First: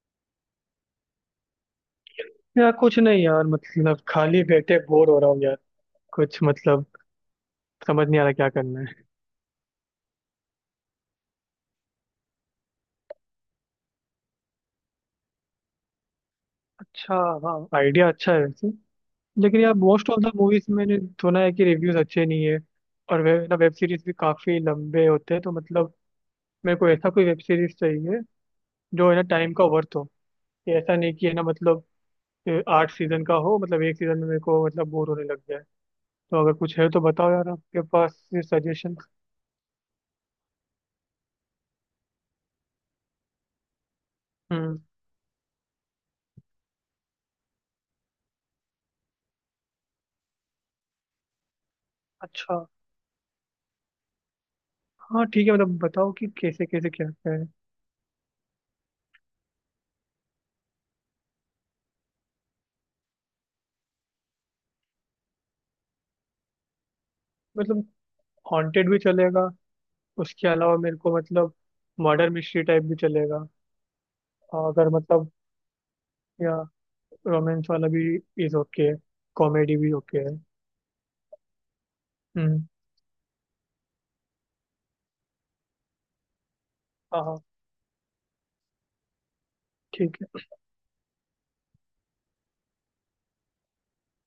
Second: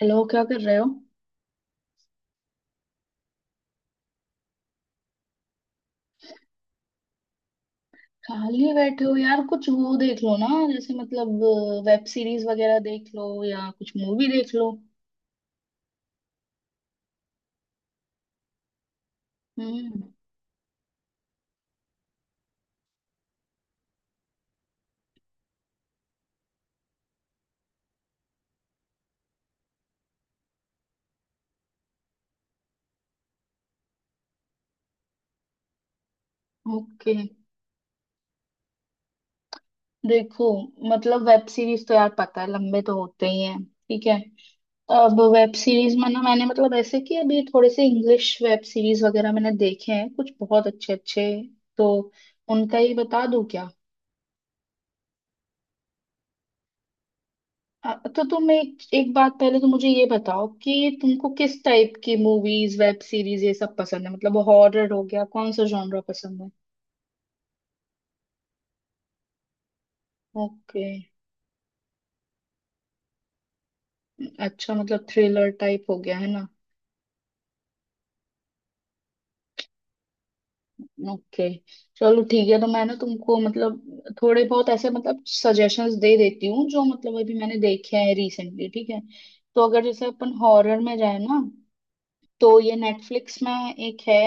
Hello, क्या कर रहे हो। यार, कुछ नहीं यार। मतलब खाली बैठे बोर हो रहा हूँ यार। कुछ, मतलब समझ नहीं आ रहा क्या खाली करना है। बैठे हो यार, कुछ वो देख लो ना। जैसे मतलब, वेब सीरीज वगैरह देख लो या कुछ मूवी देख लो। अच्छा। हाँ, आइडिया अच्छा है वैसे। लेकिन यार हम्म। मोस्ट ऑफ द मूवीज मैंने सुना है कि रिव्यूज अच्छे नहीं है। और वे ना, वेब सीरीज भी काफी लंबे होते हैं, तो मतलब मेरे को ऐसा कोई वेब सीरीज चाहिए जो है ना टाइम का वर्थ हो। कि ऐसा नहीं कि है ना, मतलब आठ सीजन का हो, मतलब एक सीजन में मेरे को मतलब बोर होने लग जाए। तो अगर कुछ है तो ओके। बताओ यार आपके पास सजेशन। देखो, मतलब वेब सीरीज तो यार पता है, लंबे तो होते ही हैं, ठीक है। हम्म। अब वेब सीरीज में ना, मैंने मतलब ऐसे कि अभी थोड़े से इंग्लिश वेब सीरीज वगैरह मैंने देखे हैं, कुछ बहुत अच्छे अच्छे। तो अच्छा। उनका ही बता दूं क्या। हाँ, ठीक है, मतलब बताओ कि कैसे कैसे क्या क्या है। तो तुम एक एक बात पहले तो मुझे ये बताओ कि तुमको किस टाइप की मूवीज, वेब सीरीज ये सब पसंद है। मतलब हॉरर हो गया, कौन सा जॉनरा पसंद है। मतलब हॉन्टेड भी चलेगा, उसके अलावा ओके। मेरे को मतलब मर्डर मिस्ट्री टाइप भी चलेगा। और अच्छा, अगर मतलब मतलब, थ्रिलर टाइप हो गया है ना। या रोमांस वाला भी इज ओके है, कॉमेडी भी ओके है। ओके, चलो ठीक है, हम्म। तो मैं ना तुमको मतलब थोड़े बहुत ऐसे मतलब सजेशंस दे देती हूँ, जो मतलब हाँ अभी हाँ, मैंने देखे हैं रिसेंटली, ठीक है। तो अगर जैसे ठीक है। अपन हॉरर में जाए ना, तो ये नेटफ्लिक्स में एक है,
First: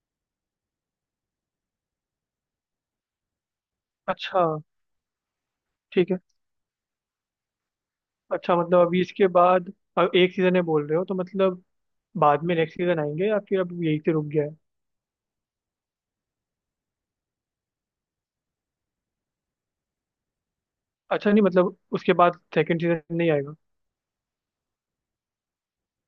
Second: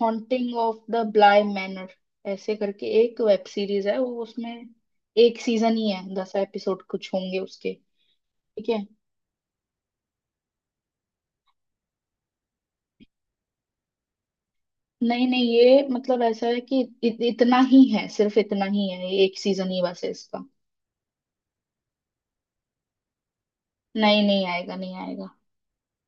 haunting of the Bly manor ऐसे करके एक वेब सीरीज है वो, अच्छा। उसमें एक सीजन ही है, ठीक है। 10 एपिसोड कुछ होंगे उसके। अच्छा, ठीक है। मतलब अभी इसके बाद अब एक सीजन है बोल रहे हो, तो मतलब बाद में नेक्स्ट सीजन आएंगे, या फिर अब यही से रुक गया है। नहीं नहीं, ये मतलब ऐसा है कि इतना ही है, सिर्फ इतना ही है, ये एक सीजन ही बस है इसका। अच्छा, नहीं मतलब उसके बाद सेकंड सीजन नहीं आएगा। नहीं, नहीं आएगा, नहीं आएगा।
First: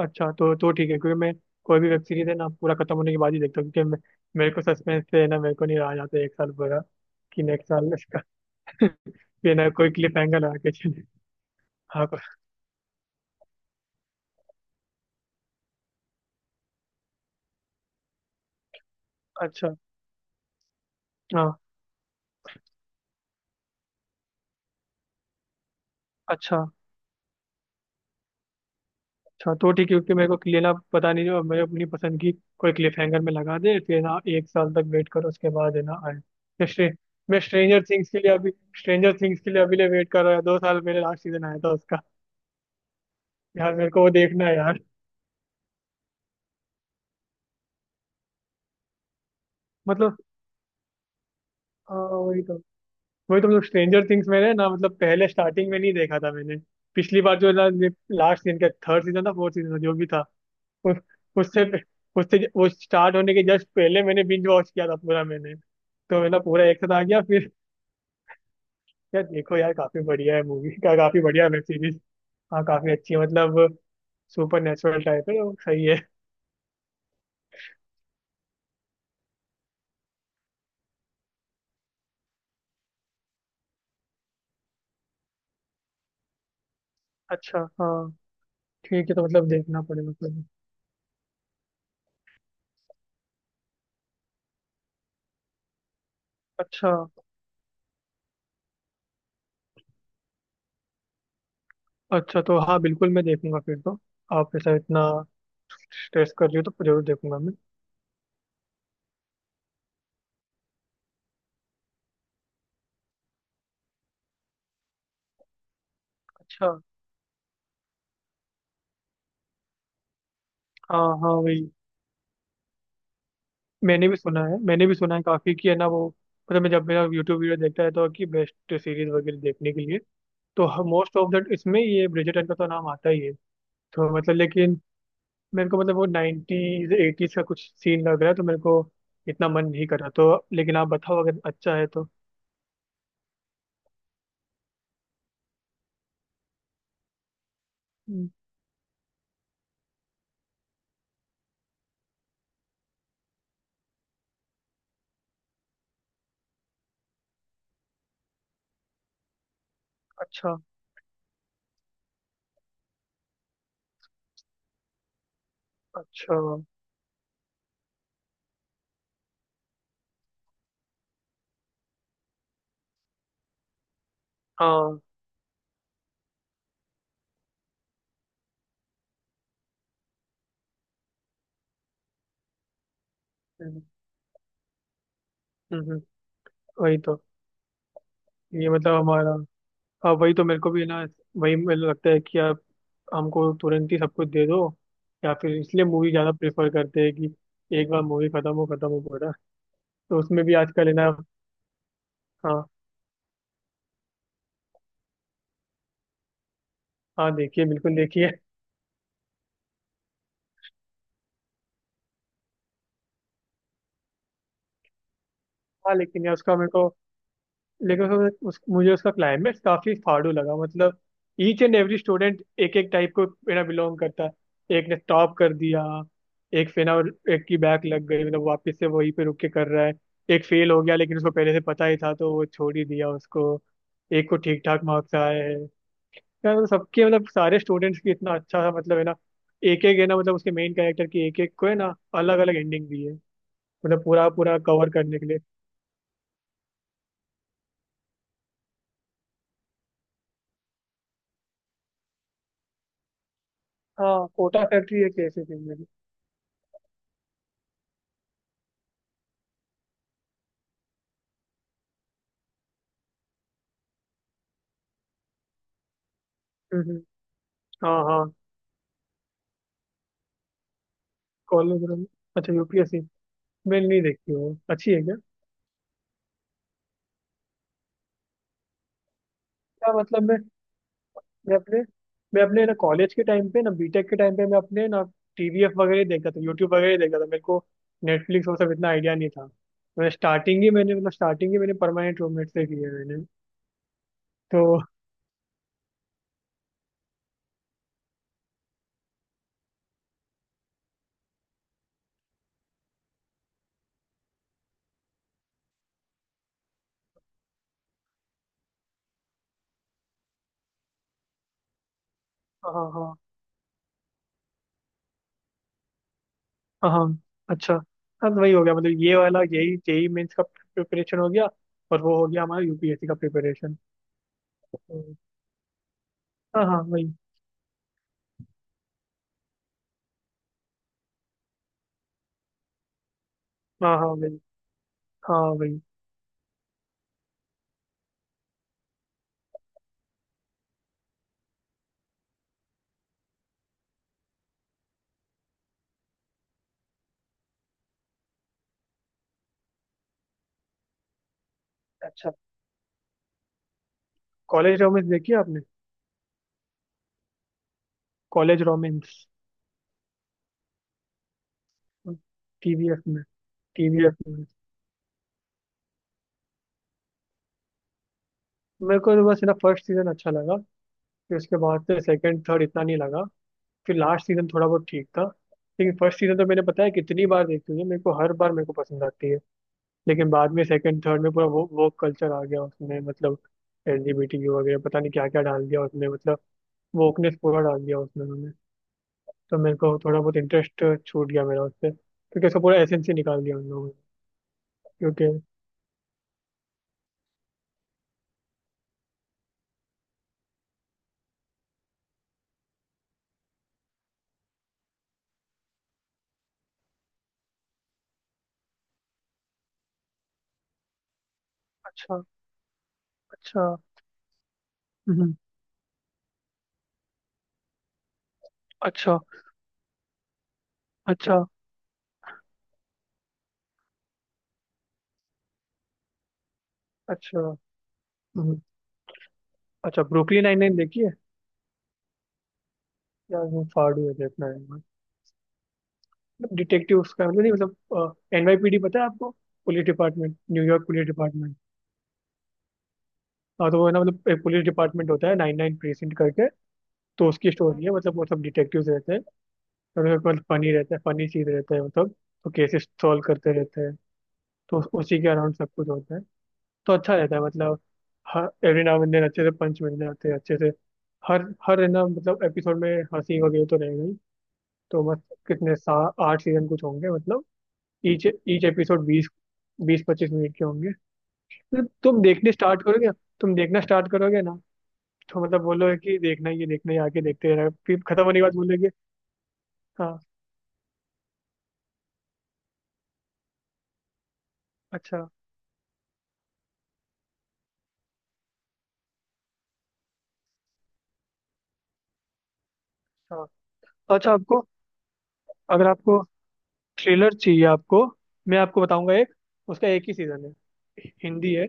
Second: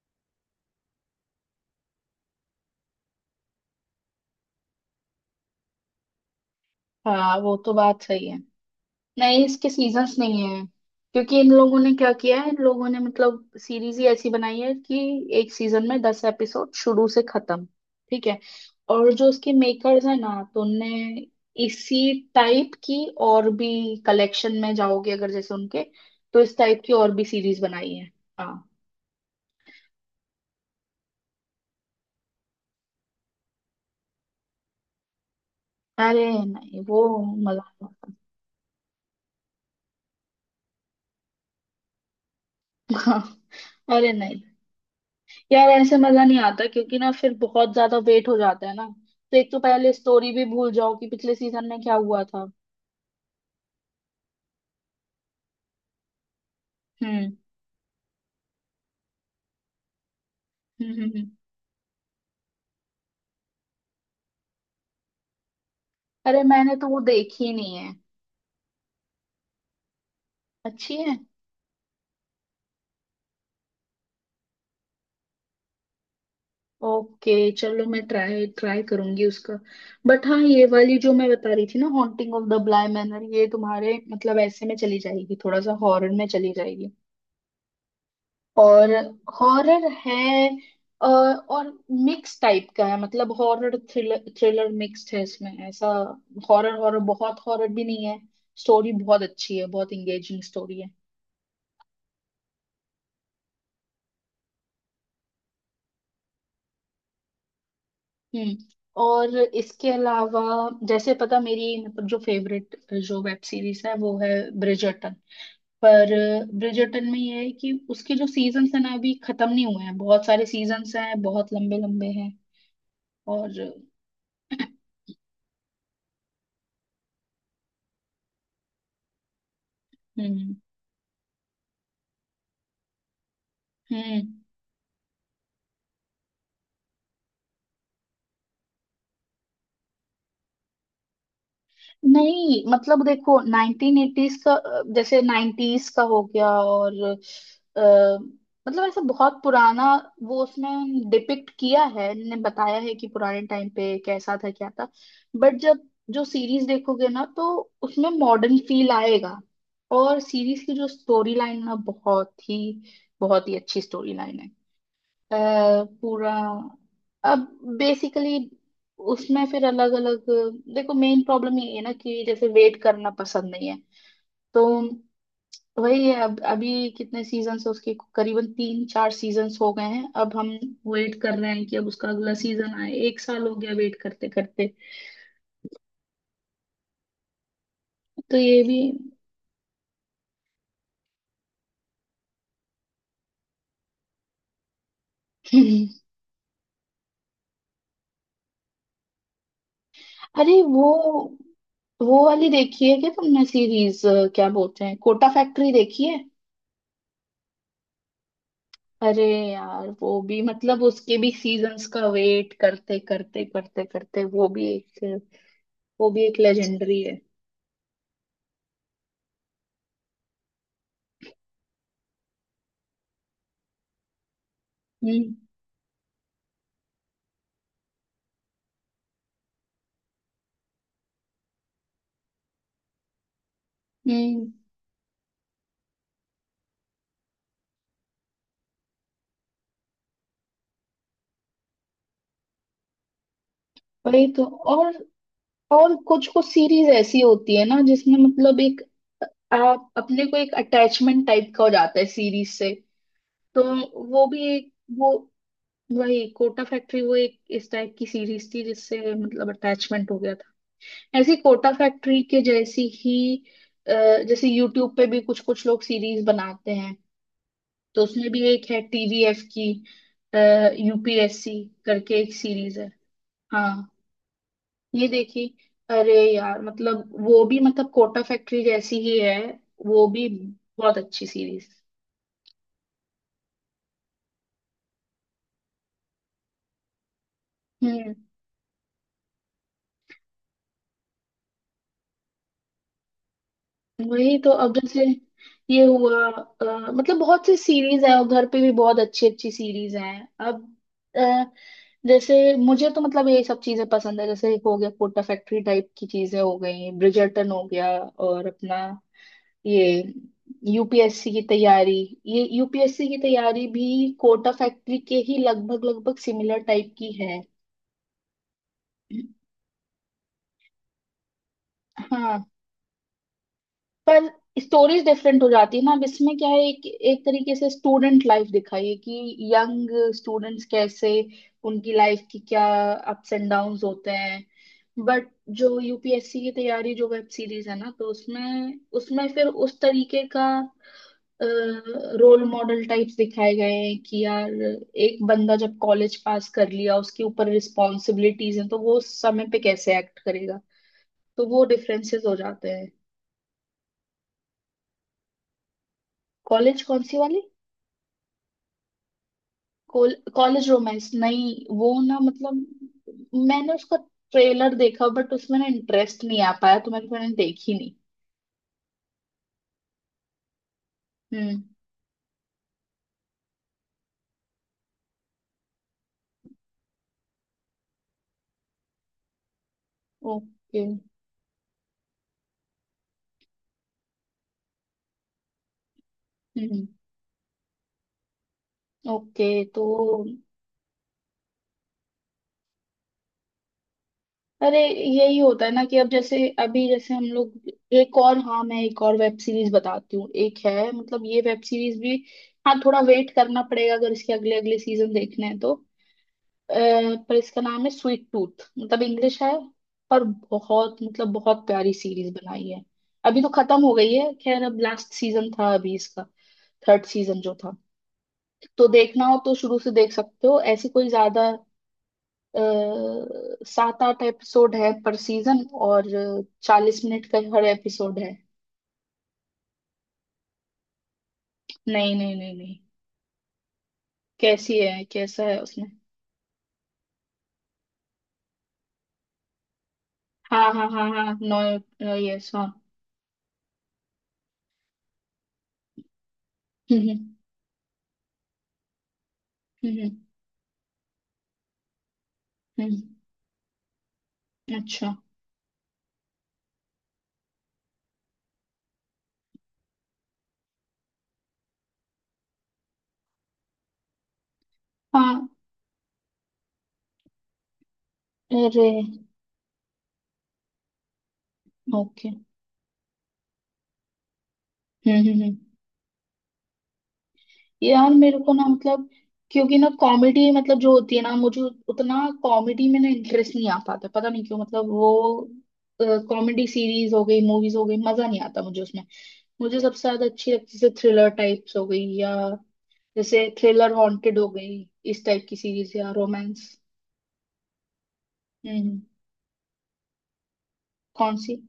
अच्छा, तो ठीक है, क्योंकि मैं कोई भी वेब सीरीज है ना पूरा खत्म होने के बाद ही देखता हूँ, क्योंकि मैं, मेरे को सस्पेंस से है ना, मेरे को नहीं रहा जाता एक साल पूरा हाँ, कि वो नेक्स्ट तो साल बात इसका। सही है। नहीं, बिना इसके कोई क्लिप सीजन्स हैंगर नहीं लगा है। के चले। क्योंकि इन लोगों ने हाँ क्या किया है, इन लोगों ने मतलब सीरीज ही ऐसी बनाई है कि एक सीजन में 10 एपिसोड शुरू से खत्म। ठीक है। और जो उसके अच्छा। मेकर्स हैं ना, तो उनने हाँ। इसी टाइप की और भी, कलेक्शन में जाओगे अगर जैसे उनके, तो इस अच्छा। टाइप की और भी सीरीज बनाई है। हाँ। अच्छा, तो ठीक है, क्योंकि मेरे को क्लियर ना, पता नहीं जो मैं अपनी पसंद की कोई क्लिप हैंगर में लगा दे, फिर ना एक साल तक वेट करो उसके बाद है ना आए। अरे मैं नहीं, स्ट्रे- वो मैं मजा स्ट्रेंजर थिंग्स नहीं के लिए अभी स्ट्रेंजर थिंग्स के लिए अभी लिए वेट कर रहा है, 2 साल मेरे लास्ट सीजन आया था उसका। आता। यार मेरे हाँ, को वो अरे नहीं। देखना है यार। यार, ऐसे मजा नहीं आता, क्योंकि ना फिर बहुत ज्यादा वेट हो जाता है ना। तो एक तो पहले मतलब, स्टोरी भी भूल जाओ कि पिछले सीजन में क्या हाँ हुआ वही था। तो। वही तो मतलब स्ट्रेंजर थिंग्स मैंने ना, मतलब पहले स्टार्टिंग में नहीं देखा था मैंने। पिछली हम्म, बार जो लास्ट सीजन का थर्ड सीजन था, फोर्थ सीजन था, जो भी था हम्म, उस हम्म, उससे उससे वो स्टार्ट होने के जस्ट पहले मैंने बिंज वॉच किया था पूरा, मैंने तो अरे, मतलब पूरा मैंने एक तो साथ वो आ गया फिर। देखी नहीं है। यार देखो यार काफी बढ़िया है मूवी का, अच्छी है। काफी बढ़िया वेब सीरीज। हाँ, काफी अच्छी है, मतलब सुपर नेचुरल टाइप है तो सही है। ओके, चलो मैं ट्राई ट्राई करूंगी उसका। बट हाँ, ये वाली जो मैं बता रही थी ना, haunting of the Bly manor, ये तुम्हारे मतलब ऐसे में चली जाएगी, थोड़ा सा हॉरर में चली जाएगी। अच्छा। हाँ, और ठीक है, तो मतलब देखना हॉरर पड़ेगा फिर। है। और मिक्स टाइप का है, मतलब हॉरर थ्रिलर, थ्रिलर मिक्स्ड है इसमें ऐसा। हॉरर, अच्छा। हॉरर बहुत हॉरर भी नहीं है। स्टोरी बहुत अच्छी है, बहुत इंगेजिंग स्टोरी है। अच्छा, तो हाँ बिल्कुल मैं देखूंगा फिर तो। आप ऐसा इतना स्ट्रेस कर रही हो तो जरूर देखूंगा मैं। हम्म। और इसके अलावा, जैसे पता, मेरी मतलब जो फेवरेट, जो वेब सीरीज है वो है ब्रिजर्टन। पर अच्छा। ब्रिजर्टन में ये है कि उसके जो सीजन्स हैं ना, अभी खत्म नहीं हुए हैं, बहुत सारे सीजन्स हाँ हैं, हाँ बहुत वही। लंबे लंबे हैं। और मैंने भी सुना है, मैंने भी सुना है काफी, कि है ना वो, मतलब मैं जब मेरा यूट्यूब वीडियो देखता रहता हूँ कि बेस्ट सीरीज वगैरह देखने के लिए, हम्म, तो मोस्ट ऑफ दैट इसमें ये ब्रिजर्टन का तो नाम आता ही है। तो मतलब हम्म। लेकिन मेरे को मतलब वो 90s 80s का कुछ सीन लग रहा है, तो मेरे को इतना मन नहीं कर रहा, तो लेकिन आप बताओ अगर अच्छा है तो। नहीं, मतलब देखो 1980s का, जैसे 90s का हो गया और अ, हम्म। मतलब ऐसा बहुत पुराना। वो उसमें डिपिक्ट किया है, ने बताया है कि पुराने टाइम पे कैसा था, क्या था। बट जब जो सीरीज देखोगे ना, तो उसमें मॉडर्न फील आएगा। और अच्छा। सीरीज की जो स्टोरी लाइन ना, बहुत ही अच्छी स्टोरी लाइन है। अ, पूरा अच्छा। अब बेसिकली उसमें फिर अलग अलग, देखो मेन प्रॉब्लम ये है ना कि जैसे वेट करना पसंद नहीं है। तो हाँ। वही है, अब अभी कितने सीजन्स है उसके, करीबन तीन चार सीजन्स हो गए हैं। अब हम वेट कर रहे हैं कि अब उसका अगला सीजन आए, एक साल हो गया हम्म, वेट करते करते। हम्म, हम्म, वही तो, तो ये ये भी। मतलब हमारा। हाँ वही तो मेरे को भी ना, वही मुझे लगता है कि यार हमको तुरंत ही सब कुछ दे दो, या फिर इसलिए मूवी ज़्यादा प्रेफर करते हैं कि एक बार मूवी खत्म हो, खत्म हो पूरा। तो उसमें भी अरे वो आजकल है ना। वो वाली हाँ। देखी है क्या तुमने सीरीज, क्या बोलते हैं, कोटा फैक्ट्री देखी है। हाँ, देखिए बिल्कुल देखिए। अरे यार, वो भी मतलब उसके भी सीजन्स का वेट करते करते करते करते, वो भी एक, हाँ वो भी लेकिन यार एक उसका मेरे को, लेजेंडरी है। लेकिन उसका मुझे उसका क्लाइमेक्स काफ़ी फाड़ू लगा मतलब। ईच एंड एवरी स्टूडेंट एक एक टाइप को मेरा बिलोंग करता है। एक ने टॉप हम्म, कर दिया, एक फेना, और एक की बैक लग गई, मतलब वापस से वहीं पे रुक के कर रहा है। एक फेल हो गया लेकिन उसको पहले से पता ही था, तो वो छोड़ ही दिया उसको। एक को हम्म, ठीक ठाक मार्क्स आए हैं। यार, मतलब सबके, मतलब सारे स्टूडेंट्स की इतना अच्छा सा, मतलब है ना, एक एक है ना, मतलब उसके मेन कैरेक्टर की एक एक को है ना अलग अलग एंडिंग दी है, मतलब वही पूरा तो। पूरा कवर और करने के लिए। और कुछ कुछ सीरीज ऐसी होती है ना, जिसमें मतलब एक, आप अपने को एक अटैचमेंट टाइप का हो जाता है सीरीज से। तो वो हाँ, भी कोटा एक, फैक्ट्री वो एक ऐसी थी मेरी। वही कोटा फैक्ट्री, वो एक इस टाइप की सीरीज थी जिससे मतलब अटैचमेंट हो गया था। ऐसी कोटा फैक्ट्री के जैसी ही। अ, जैसे यूट्यूब पे भी कुछ कुछ लोग सीरीज बनाते हैं। हम्म। तो हाँ हाँ। उसमें भी एक है टीवीएफ की, यूपीएससी कॉलेज में। करके एक अच्छा, सीरीज है। UPSC। हाँ। मैंने नहीं देखी, वो अच्छी है ये क्या? देखी। अरे यार, मतलब वो भी मतलब कोटा फैक्ट्री जैसी ही है, क्या वो मतलब, भी मैं बहुत अच्छी मैं सीरीज। अपने मैं अपने ना कॉलेज के टाइम पे ना, बीटेक के टाइम पे, मैं अपने ना TVF वगैरह ही देखा था, यूट्यूब वगैरह ही देखा था, मेरे को नेटफ्लिक्स वो सब इतना आइडिया नहीं था। मैंने स्टार्टिंग ही मैंने, मतलब स्टार्टिंग ही मैंने परमानेंट रूममेट से की है मैंने वही तो तो। अब जैसे ये हुआ, मतलब बहुत सी सीरीज है, और घर पे भी बहुत अच्छी अच्छी सीरीज हैं अब। अ, जैसे मुझे तो मतलब ये सब चीजें पसंद है, जैसे हो गया कोटा फैक्ट्री टाइप की चीजें, हो गई ब्रिजर्टन, हो गया और अपना ये यूपीएससी की तैयारी। ये हाँ यूपीएससी की हाँ तैयारी भी कोटा फैक्ट्री के ही लगभग लगभग सिमिलर टाइप हाँ। की है। अच्छा। हाँ, तो वही हो गया, मतलब ये वाला यही JEE मेंस का प्रिपरेशन हो गया, और वो हो गया हाँ, हमारा UPSC का प्रिपरेशन। पर स्टोरीज डिफरेंट हो जाती है ना, अब इसमें क्या है, हाँ हाँ एक वही। एक तरीके से स्टूडेंट लाइफ दिखाई है कि यंग स्टूडेंट्स कैसे, उनकी लाइफ की क्या अप्स एंड डाउन्स हाँ हाँ होते वही। हैं। बट हाँ जो वही। यूपीएससी की तैयारी, जो वेब सीरीज है ना, तो उसमें उसमें फिर उस तरीके का रोल मॉडल टाइप्स दिखाए गए हैं कि यार एक बंदा जब कॉलेज पास कर लिया, उसके ऊपर रिस्पॉन्सिबिलिटीज हैं, तो वो उस समय पे कैसे एक्ट करेगा। तो वो डिफरेंसेस अच्छा, हो जाते हैं। कॉलेज रोमेंस देखी आपने? कॉलेज कौन सी वाली। College romance. कॉलेज रोमांस, नहीं वो ना TVF में। मतलब, मैंने उसका TVF में। ट्रेलर देखा, बट उसमें ना इंटरेस्ट नहीं आ पाया, तो मैंने मैंने देखी नहीं। मेरे को तो बस ना फर्स्ट सीजन अच्छा लगा, फिर उसके हम्म। बाद से सेकंड थर्ड इतना नहीं लगा, फिर लास्ट सीजन थोड़ा बहुत ठीक था। लेकिन फर्स्ट सीजन तो मैंने, पता है, कितनी बार देखी हुई है, मेरे को हर बार मेरे को पसंद आती है। लेकिन बाद में ओके। सेकंड थर्ड में पूरा वो कल्चर आ गया उसमें, मतलब LGBTQ वगैरह पता नहीं क्या क्या डाल दिया उसने, मतलब हम्म। वोकनेस पूरा डाल दिया उसमें उन्होंने। ओके। तो मेरे तो, को थोड़ा बहुत इंटरेस्ट छूट गया मेरा उससे, क्योंकि उसका पूरा एसेंस ही निकाल दिया उन लोगों ने। अरे क्योंकि यही होता है ना कि अब जैसे अभी जैसे हम लोग, एक और, हाँ मैं एक और वेब सीरीज बताती हूँ, एक है मतलब ये वेब सीरीज भी। हाँ, थोड़ा वेट करना पड़ेगा अगर इसके अगले अगले सीजन देखने हैं तो। अ, पर इसका नाम है स्वीट टूथ, मतलब इंग्लिश है। पर बहुत मतलब बहुत प्यारी अच्छा, सीरीज बनाई है। अभी तो अच्छा। खत्म हो गई है, खैर अब लास्ट हम्म। सीजन था अभी इसका, थर्ड सीजन जो था। तो अच्छा, देखना हो तो शुरू से देख सकते हो, ऐसी कोई अच्छा, ज्यादा। सात आठ एपिसोड है पर सीजन, और 40 मिनट का अच्छा। हर एपिसोड है। हम्म। अच्छा, ब्रुकलिन 99 देखी है? नहीं, नहीं, नहीं, नहीं। यार वो फाड़ू है, देखना है एक कैसी बार। है, कैसा है उसमें। मतलब डिटेक्टिव उसका मतलब, नहीं मतलब NYPD, पता है आपको, पुलिस डिपार्टमेंट, हाँ, न्यूयॉर्क हाँ, पुलिस हाँ, हाँ, डिपार्टमेंट। नो, यस, हाँ। हाँ, तो वो है ना, मतलब एक पुलिस डिपार्टमेंट होता है 99 प्रीसिंट करके, हम्म, तो हम्म, उसकी स्टोरी है, मतलब वो सब डिटेक्टिव रहते हैं, और हम्म, उसमें मतलब फनी रहता है, फनी चीज रहता है मतलब, तो हम्म, केसेस हम्म, सॉल्व करते रहते हैं, तो अच्छा, उसी के अराउंड सब कुछ होता है। तो अच्छा रहता है, मतलब हर एवरी नाउ एंड देन अच्छे से पंच मिलने आते हैं अच्छे से। हर हर है ना, मतलब एपिसोड में हंसी वगैरह तो रहेगा ही, तो बस। हाँ, कितने सा 8 सीजन कुछ होंगे मतलब, ईच ईच अरे, एपिसोड 20-25 मिनट के होंगे। तो तुम ओके। देखने स्टार्ट करोगे, तुम देखना स्टार्ट करोगे ना, हम्म, हम्म, तो मतलब बोलोगे कि देखना ही है, देखना ही है, आगे देखते रहना, फिर यार, खत्म मेरे होने के को बाद ना बोलोगे। मतलब, क्योंकि ना हाँ। कॉमेडी मतलब जो होती है ना, मुझे उतना कॉमेडी में ना इंटरेस्ट नहीं आ पाता, पता नहीं क्यों, मतलब अच्छा, वो। कॉमेडी सीरीज हो गई, मूवीज हो गई, मजा नहीं आता मुझे उसमें। मुझे सबसे ज्यादा अच्छी लगती है थ्रिलर टाइप्स हो गई, या हाँ जैसे थ्रिलर, तो अच्छा हॉन्टेड हो आपको, गई इस टाइप की अगर सीरीज, या आपको रोमांस। थ्रिलर चाहिए आपको, मैं हम्म, आपको बताऊंगा एक, उसका एक ही सीजन है, कौन हिंदी सी। है।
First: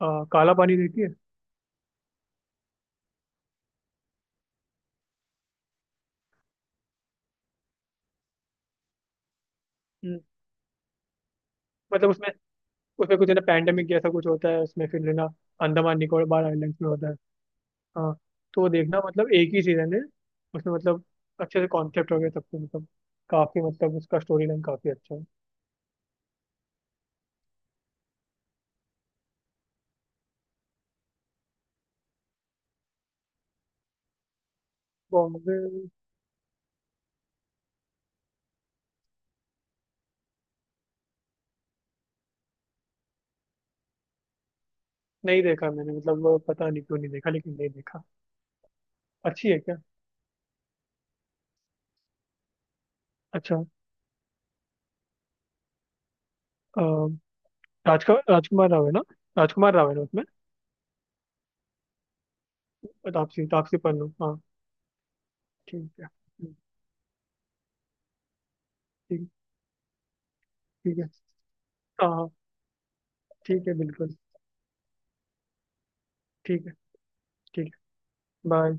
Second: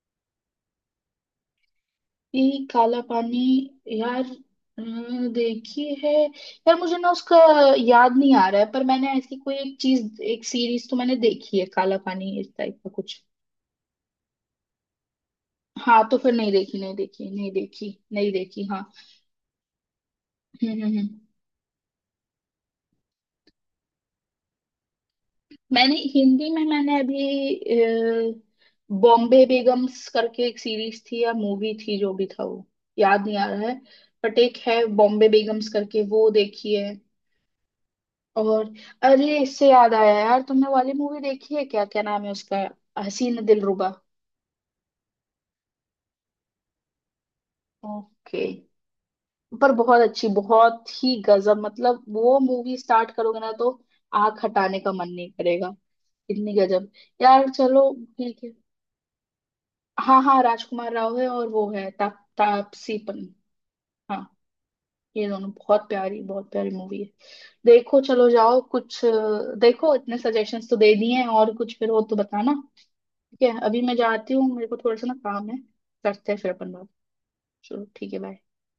अ, काला पानी देखिए। ये काला पानी। यार अ, देखी है। यार मुझे ना उसका याद नहीं आ रहा है, पर मैंने ऐसी कोई एक चीज, हम्म। एक सीरीज तो मैंने देखी है काला मतलब उसमें, पानी इस टाइप का उसमें कुछ। कुछ है ना पैंडेमिक जैसा कुछ होता है उसमें, फिर है ना, अंडमान हाँ, तो फिर निकोबार नहीं देखी, आइलैंड्स में नहीं होता है। देखी, नहीं देखी, हाँ, नहीं तो देखी, वो हाँ। देखना, मतलब एक ही सीजन है, हम्म, उसमें हम्म, मतलब अच्छे से कॉन्सेप्ट हो गया सब कुछ, मतलब काफी, मतलब उसका स्टोरी लाइन काफी अच्छा है। मैंने हिंदी में मैंने अभी बॉम्बे बेगम्स करके एक सीरीज थी या मूवी थी, जो भी था वो याद नहीं आ रहा है। बट एक है बॉम्बे बॉम्बे। बेगम्स करके, वो देखी है। और, अरे इससे याद आया, यार तुमने वाली मूवी देखी है क्या, क्या नाम है उसका, हसीन दिलरुबा। नहीं देखा मैंने, मतलब वो पता नहीं क्यों नहीं देखा, लेकिन नहीं देखा। ओके। अच्छी है पर क्या? बहुत अच्छी, बहुत ही गजब मतलब, वो मूवी स्टार्ट करोगे ना तो आंख हटाने का मन नहीं करेगा, इतनी गजब। यार चलो, अच्छा। राजकुमार ठीक है। राजकुमार राव है ना, राजकुमार राव है ना हाँ उसमें। हाँ, राजकुमार राव है, और वो है तापसी पन्नू। तापसी तापसी पन्नू। हाँ। हाँ। ये दोनों, ठीक है। बहुत हम्म। प्यारी मूवी है। देखो, चलो जाओ कुछ ठीक देखो, इतने सजेशंस तो दे ठीक है। दिए हैं, और कुछ फिर हो हाँ तो हाँ। बताना। ठीक है, ठीक है अभी मैं बिल्कुल। जाती हूँ, मेरे को थोड़ा सा ना काम है। करते हैं फिर ठीक अपन है। बात। ठीक चलो ठीक है, है। बाय। बाय।